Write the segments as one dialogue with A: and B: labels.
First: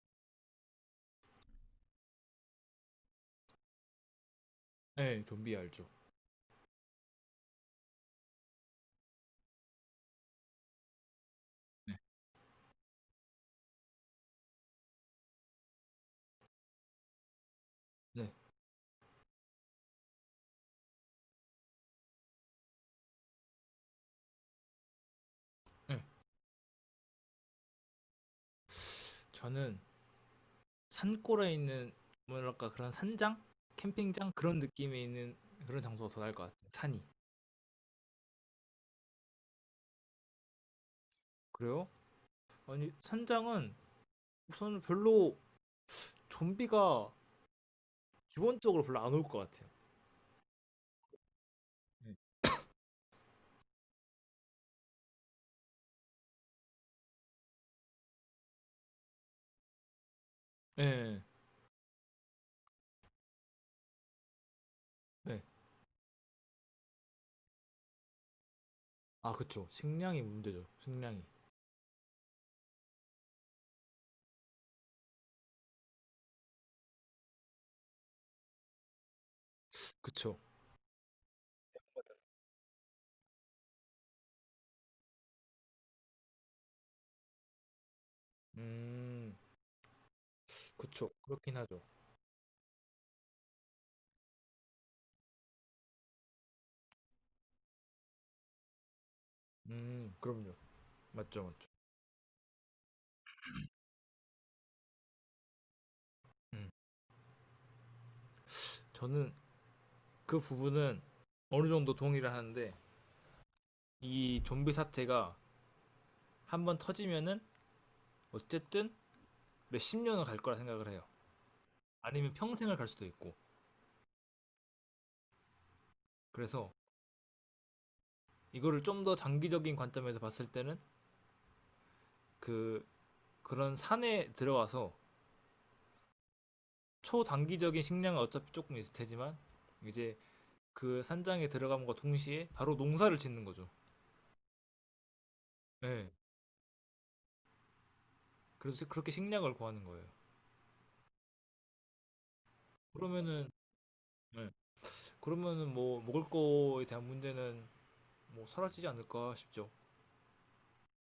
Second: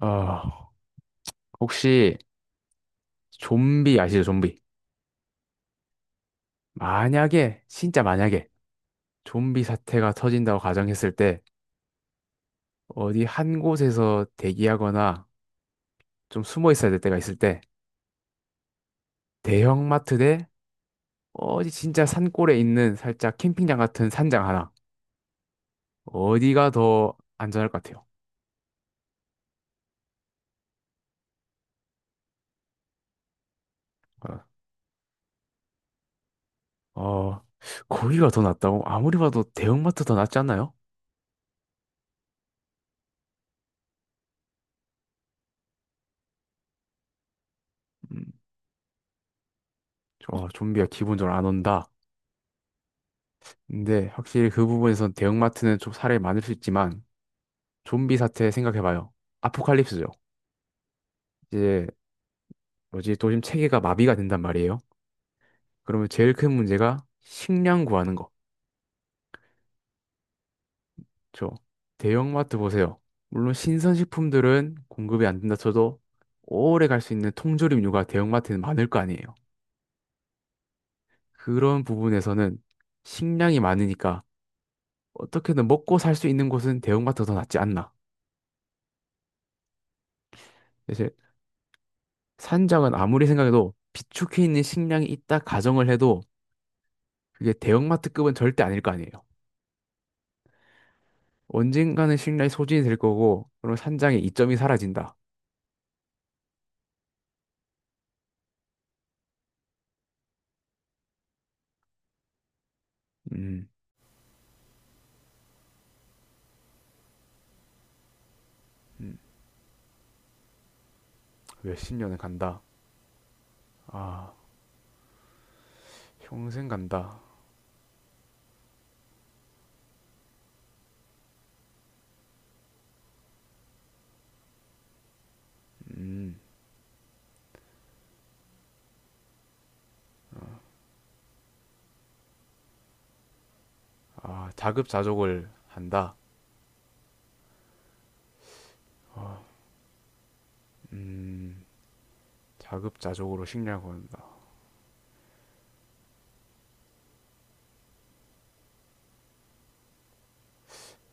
A: 어, 혹시 좀비 아시죠? 좀비.
B: 네. 좀비 알죠.
A: 만약에, 진짜 만약에 좀비 사태가 터진다고 가정했을 때
B: 네.
A: 어디 한 곳에서 대기하거나 좀 숨어 있어야 될 때가 있을 때
B: 네.
A: 대형마트 대 어디 진짜 산골에 있는 살짝 캠핑장 같은 산장 하나.
B: 네.
A: 어디가 더 안전할 것 같아요?
B: 저는 산골에 있는 뭐랄까 그런 산장? 캠핑장? 그런 느낌이 있는 그런 장소가 더 나을 것 같아요. 산이.
A: 어, 어, 거기가 더 낫다고? 아무리 봐도 대형마트 더 낫지 않나요?
B: 그래요? 아니 산장은 우선 별로 좀비가
A: 음,
B: 기본적으로 별로 안 올 것 같아요.
A: 어, 좀비가 기본적으로 안 온다.
B: 네,
A: 근데 확실히 그 부분에선 대형마트는 좀 사례 많을 수 있지만 좀비 사태 생각해봐요. 아포칼립스죠. 이제 뭐지 도심 체계가 마비가 된단 말이에요.
B: 네. 네.
A: 그러면 제일 큰 문제가 식량 구하는 거.
B: 아 그쵸. 식량이 문제죠. 식량이.
A: 저 대형마트 보세요. 물론 신선식품들은 공급이 안 된다 쳐도 오래 갈 수 있는 통조림류가 대형마트에는 많을 거 아니에요.
B: 그쵸.
A: 그런 부분에서는 식량이 많으니까 어떻게든 먹고 살 수 있는 곳은 대형마트가 더 낫지 않나.
B: 음. 그쵸.
A: 사실
B: 그렇긴 하죠.
A: 산장은 아무리 생각해도 비축해 있는 식량이 있다 가정을 해도 그게 대형마트급은 절대 아닐 거 아니에요.
B: 음. 그럼요. 맞죠, 맞죠.
A: 언젠가는 신뢰의 소진이 될 거고, 그럼 산장의 이점이 사라진다.
B: 음. 저는 그 부분은 어느 정도 동의를 하는데
A: 음,
B: 이 좀비 사태가 한번 터지면은 어쨌든 몇 십 년은 갈 거라 생각을 해요.
A: 몇 십 년을
B: 아니면
A: 간다.
B: 평생을 갈 수도 있고.
A: 아, 평생
B: 그래서
A: 간다.
B: 이거를 좀 더 장기적인 관점에서 봤을 때는 그 그런 산에 들어가서 초단기적인 식량은 어차피 조금 있을 테지만 이제 그 산장에 들어감과 동시에 바로 농사를 짓는 거죠.
A: 아, 자급자족을
B: 네.
A: 한다.
B: 그래서 그렇게 식량을 구하는 거예요.
A: 자급자족으로
B: 그러면은
A: 식량을 를한다
B: 네. 그러면은 뭐 먹을 거에 대한 문제는 뭐 사라지지 않을까 싶죠.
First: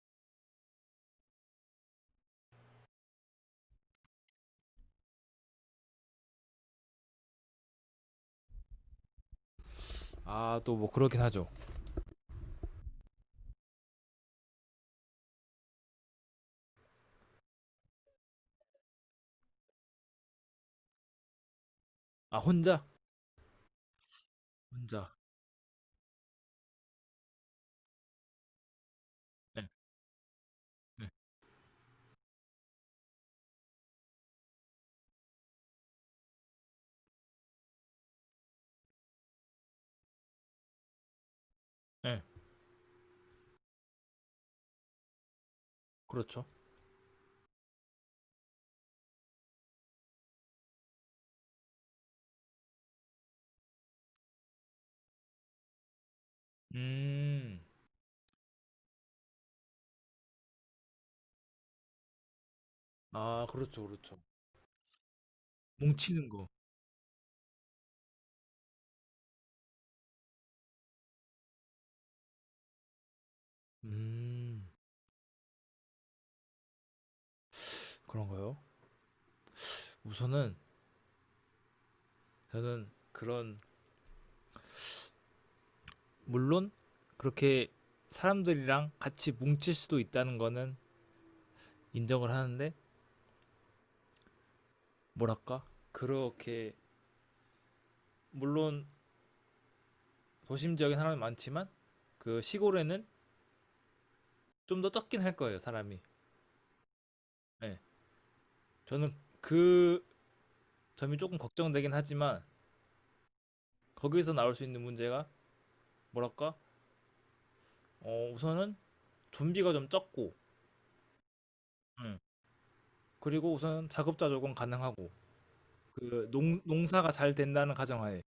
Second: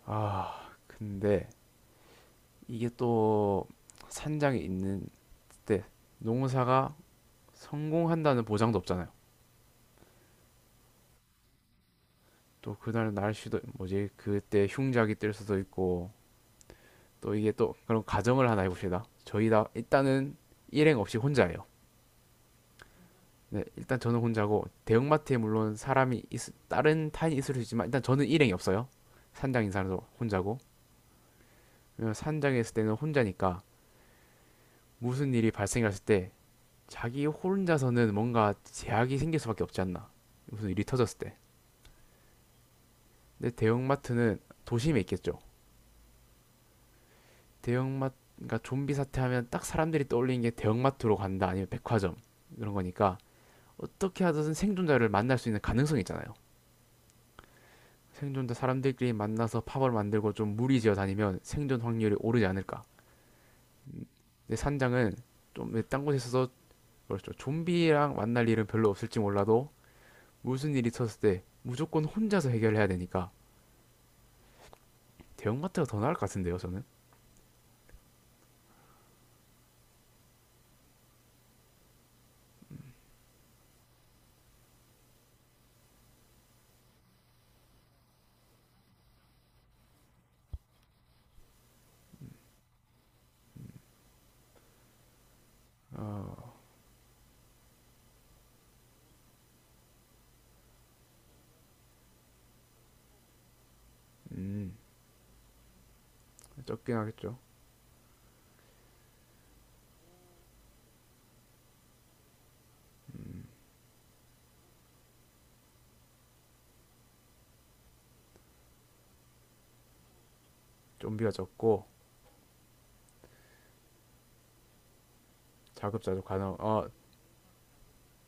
A: 아, 근데 이게 또 산장에 있는 때 농사가 성공한다는 보장도 없잖아요.
B: 아 또 뭐 그렇긴 하죠.
A: 또 그날 날씨도 뭐지? 그때 흉작이 뜰 수도 있고, 또 이게 또 그런 가정을 하나 해봅시다. 저희 다 일단은 일행 없이 혼자예요.
B: 아 혼자
A: 네, 일단 저는 혼자고
B: 혼자.
A: 대형마트에 물론 다른 타인이 있을 수 있지만 일단 저는 일행이 없어요. 산장
B: 네.
A: 인사도 혼자고.
B: 네.
A: 왜냐면 산장에 있을 때는 혼자니까 무슨 일이 발생했을 때 자기 혼자서는 뭔가 제약이 생길 수밖에 없지 않나. 무슨 일이 터졌을 때.
B: 네.
A: 근데 대형마트는 도심에 있겠죠.
B: 그렇죠.
A: 대형마트 그러니까 좀비 사태 하면 딱 사람들이 떠올리는 게 대형마트로 간다 아니면 백화점 이런 거니까 어떻게 하든 생존자를 만날 수 있는 가능성이 있잖아요.
B: 음.
A: 생존자 사람들끼리 만나서 팝을 만들고 좀 무리지어 다니면 생존 확률이 오르지 않을까.
B: 아 그렇죠, 그렇죠.
A: 근데 산장은 좀 딴 곳에
B: 뭉치는 거.
A: 있어서 뭐랬죠? 좀비랑 만날 일은 별로 없을지 몰라도 무슨 일이 있었을 때 무조건 혼자서 해결해야 되니까
B: 음,
A: 대형마트가 더 나을 것 같은데요, 저는.
B: 그런가요? 우선은 저는 그런 물론 그렇게 사람들이랑 같이 뭉칠 수도 있다는 거는 인정을 하는데 뭐랄까? 그렇게 물론 도심 지역에 사람이 많지만 그 시골에는
A: 음,
B: 좀 더 적긴 할 거예요, 사람이.
A: 적긴 하겠죠.
B: 예. 저는 그 점이 조금 걱정되긴 하지만 거기서 나올 수 있는 문제가 뭐랄까? 어, 우선은 좀비가 좀 적고
A: 좀비가 적고
B: 예. 그리고 우선 작업자 조건 가능하고
A: 자급자족
B: 그
A: 가능.
B: 농 농사가 잘 된다는 가정하에.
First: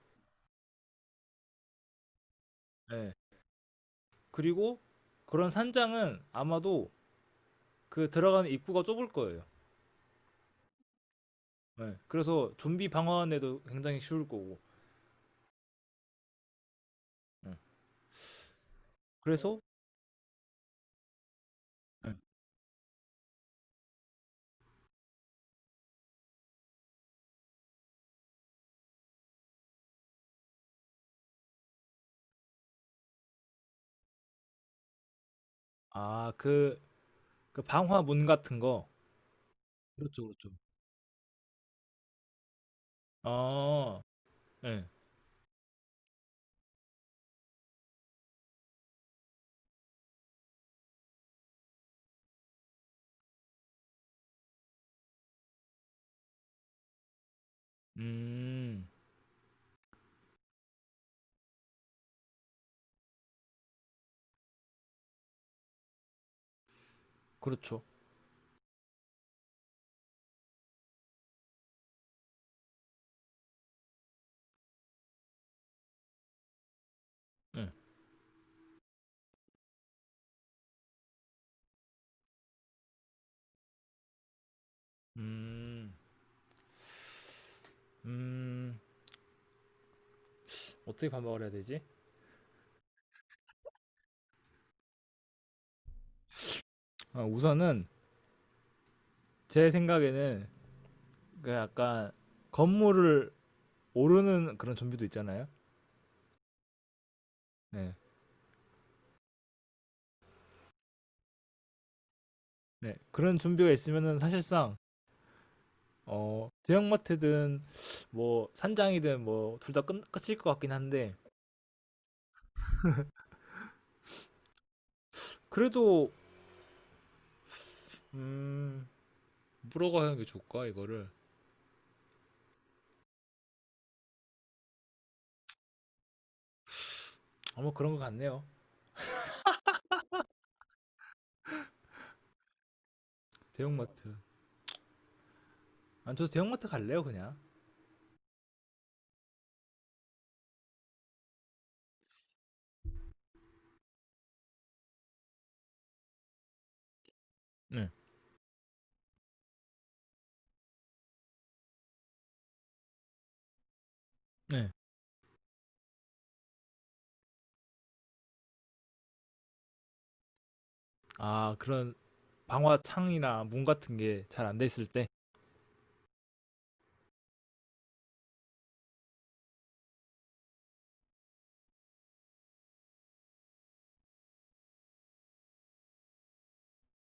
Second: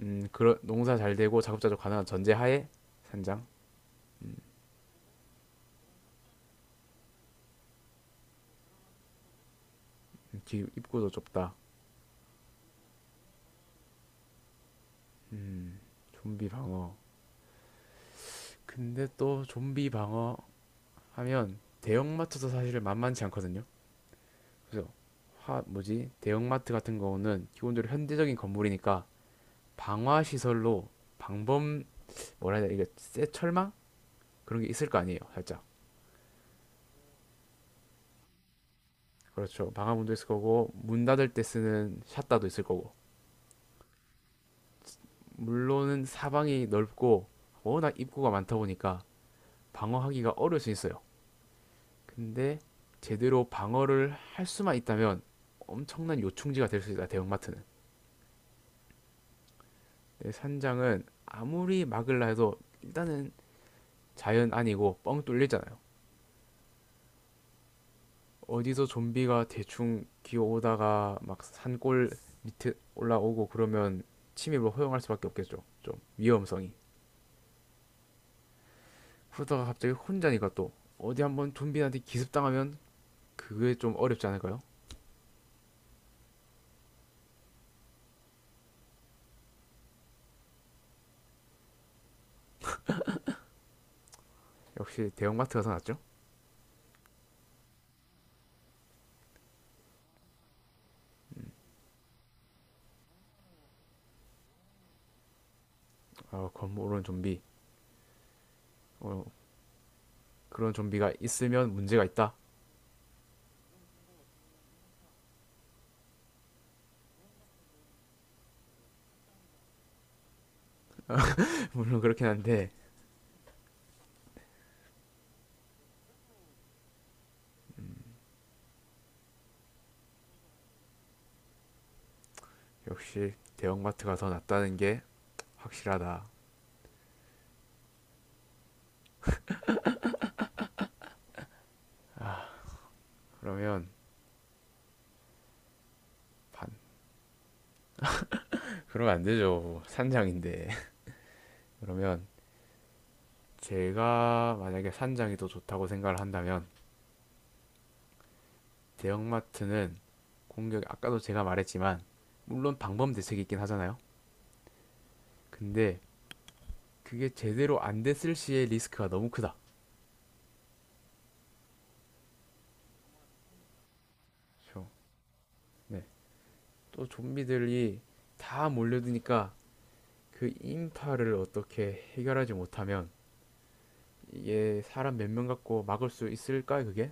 A: 그런 농사 잘 되고 자급자족 가능한 전제하에
B: 예.
A: 산장.
B: 그리고 그런 산장은 아마도 그 들어가는 입구가 좁을 거예요.
A: 음, 입구도 좁다.
B: 예. 그래서 좀비 방어하는데도 굉장히 쉬울 거고.
A: 좀비 방어.
B: 예. 네.
A: 근데 또
B: 그래서
A: 좀비 방어 하면
B: 예.
A: 대형마트도 사실 만만치 않거든요. 그래서 하, 뭐지 대형마트 같은 경우는 기본적으로 현대적인 건물이니까 방화 시설로 방범 뭐라 해야 되나 이게 쇠 철망 그런 게 있을 거 아니에요, 살짝.
B: 아 그 그 방화문 같은 거.
A: 그렇죠. 방화문도
B: 그렇죠,
A: 있을
B: 그렇죠.
A: 거고 문 닫을 때 쓰는 샷다도 있을 거고.
B: 아 예.
A: 물론은 사방이 넓고 워낙 입구가 많다 보니까 방어하기가 어려울 수 있어요. 근데 제대로 방어를 할 수만 있다면 엄청난 요충지가 될 수 있다, 대형마트는.
B: 음.
A: 네, 산장은 아무리 막으려 해도 일단은 자연 아니고 뻥 뚫리잖아요.
B: 그렇죠.
A: 어디서 좀비가 대충 기어오다가 막 산골 밑에 올라오고 그러면 침입을 허용할 수밖에 없겠죠. 좀 위험성이.
B: 예.
A: 그러다가 갑자기 혼자니까 또 어디 한번 좀비한테 기습당하면 그게 좀 어렵지 않을까요?
B: 음. 음. 어떻게 반박을 해야 되지?
A: 역시 대형마트가 더 낫죠.
B: 아 우선은 제 생각에는 그 약간 건물을 오르는 그런 좀비도 있잖아요.
A: 아, 건물은 좀비.
B: 네.
A: 어, 그런 좀비가 있으면 문제가 있다.
B: 네. 그런 좀비가 있으면은 사실상 어, 대형마트든 뭐 산장이든 뭐 둘 다 끝일 것 같긴 한데
A: 물론 그렇긴 한데
B: 그래도 음, 물어가 하는 게 좋을까 이거를
A: 역시 대형마트가 더 낫다는 게 확실하다.
B: 아마 뭐 그런 것 같네요.
A: 그러면
B: 대형마트. 안 저도 대형마트
A: 반.
B: 갈래요 그냥.
A: 그러면 안 되죠. 산장인데. 그러면 제가 만약에 산장이 더 좋다고 생각을 한다면
B: 네.
A: 대형마트는 공격 아까도 제가 말했지만 물론 방법 대책이 있긴 하잖아요.
B: 네.
A: 근데 그게 제대로 안 됐을 시에 리스크가 너무 크다.
B: 아 그런 방화 창이나 문 같은 게 잘 안 돼 있을
A: 그렇죠.
B: 때.
A: 네. 또 좀비들이 다 몰려드니까 그 인파를 어떻게 해결하지 못하면 이게 사람 몇 명 갖고 막을 수 있을까 그게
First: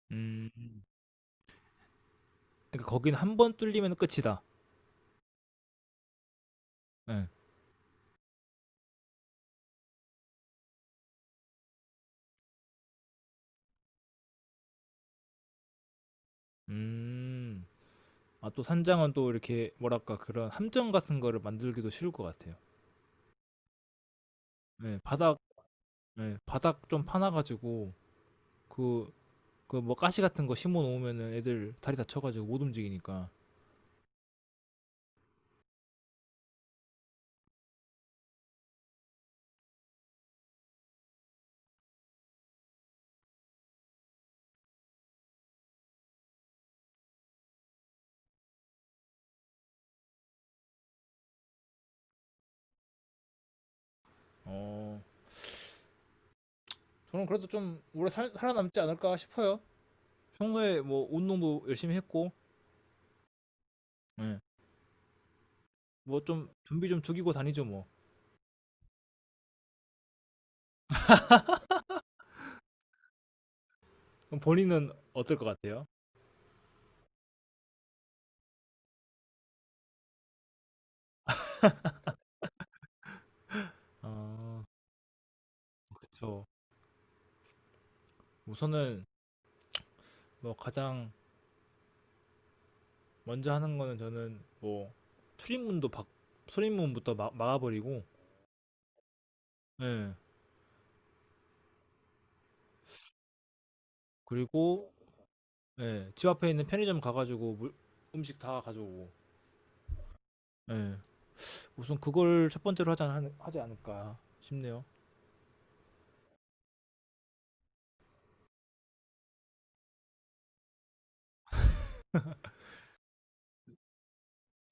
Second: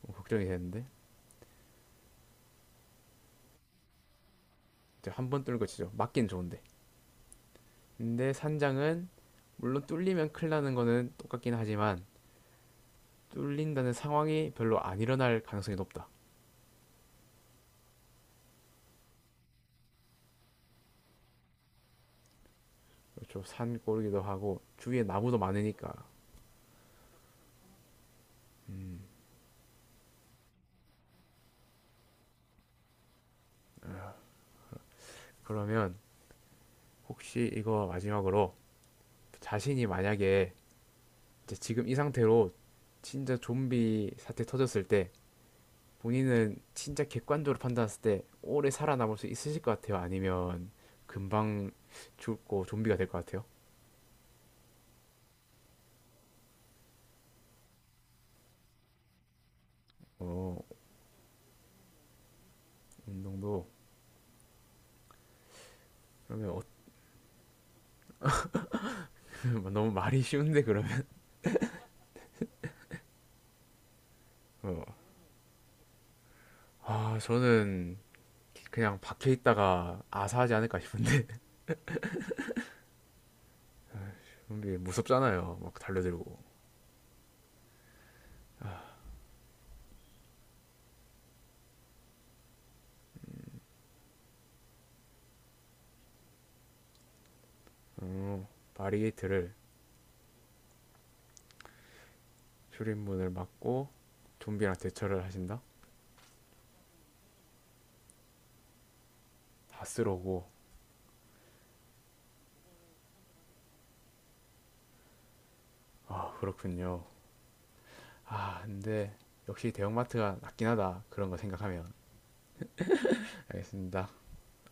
A: 뭐 걱정이
B: 음.
A: 되는데
B: 그러니까 거긴 한번 뚫리면 끝이다.
A: 한 번 뚫는 거 치죠. 막긴 좋은데.
B: 네.
A: 근데 산장은 물론 뚫리면 큰일 나는 거는 똑같긴 하지만 뚫린다는 상황이 별로 안 일어날 가능성이 높다.
B: 음. 아, 또 산장은 또 이렇게 뭐랄까 그런 함정 같은 거를 만들기도 쉬울 것 같아요.
A: 그렇죠. 산골이기도 하고
B: 예,
A: 주위에 나무도
B: 바닥
A: 많으니까.
B: 예, 바닥 좀 파놔 가지고 그 그 뭐 가시 같은 거 심어 놓으면은 애들 다리 다쳐 가지고 못 움직이니까.
A: 그러면 혹시 이거 마지막으로 자신이 만약에 이제 지금 이 상태로 진짜 좀비 사태 터졌을 때 본인은 진짜 객관적으로 판단했을 때 오래 살아남을 수 있으실 것 같아요? 아니면 금방 죽고 좀비가 될 것 같아요?
B: 어. 저는 그래도 좀 오래 살아남지 않을까 싶어요.
A: 어,
B: 평소에 뭐 운동도 열심히 했고.
A: 운동도
B: 예. 뭐좀
A: 그러면
B: 좀비 좀 죽이고 다니죠, 뭐.
A: 너무 말이 쉬운데 그러면
B: 그럼
A: 어.
B: 본인은 어떨 것 같아요?
A: 아 저는 그냥 밖에 있다가 아사하지 않을까 싶은데
B: 아,
A: 좀비 무섭잖아요 막 달려들고
B: 그쵸. 우선은 뭐 가장 먼저 하는 거는 저는 뭐 출입문도 박 출입문부터 막아버리고
A: 어, 바리게이트를
B: 예
A: 출입문을 막고 좀비랑
B: 그리고
A: 대처를 하신다?
B: 예집 앞에 있는 편의점 가가지고 물, 음식 다 가져오고
A: 다 쓰러고
B: 예 우선 그걸 첫 번째로 하지 않을까 싶네요.
A: 아 그렇군요 아 근데 역시 대형마트가 낫긴 하다 그런 거 생각하면 알겠습니다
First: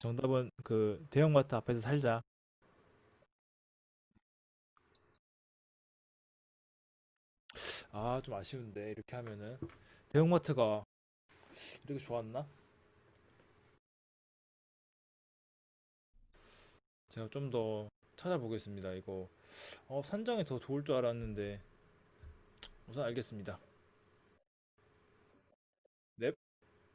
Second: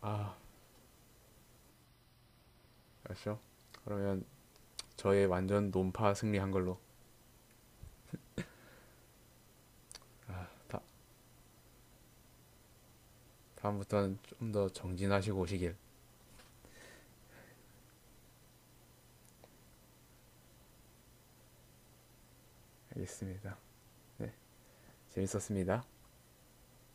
A: 아
B: 그 대형마트 앞에서 살자.
A: 알았죠 그러면 저의 완전 논파 승리한 걸로
B: 아 좀 아쉬운데 이렇게 하면은
A: 아, 다,
B: 대형마트가 이렇게 좋았나.
A: 다음부터는 좀 더 정진하시고 오시길
B: 제가 좀 더 찾아보겠습니다 이거. 어 산장이 더 좋을 줄 알았는데 우선
A: 알겠습니다
B: 알겠습니다.
A: 재밌었습니다
B: 넵.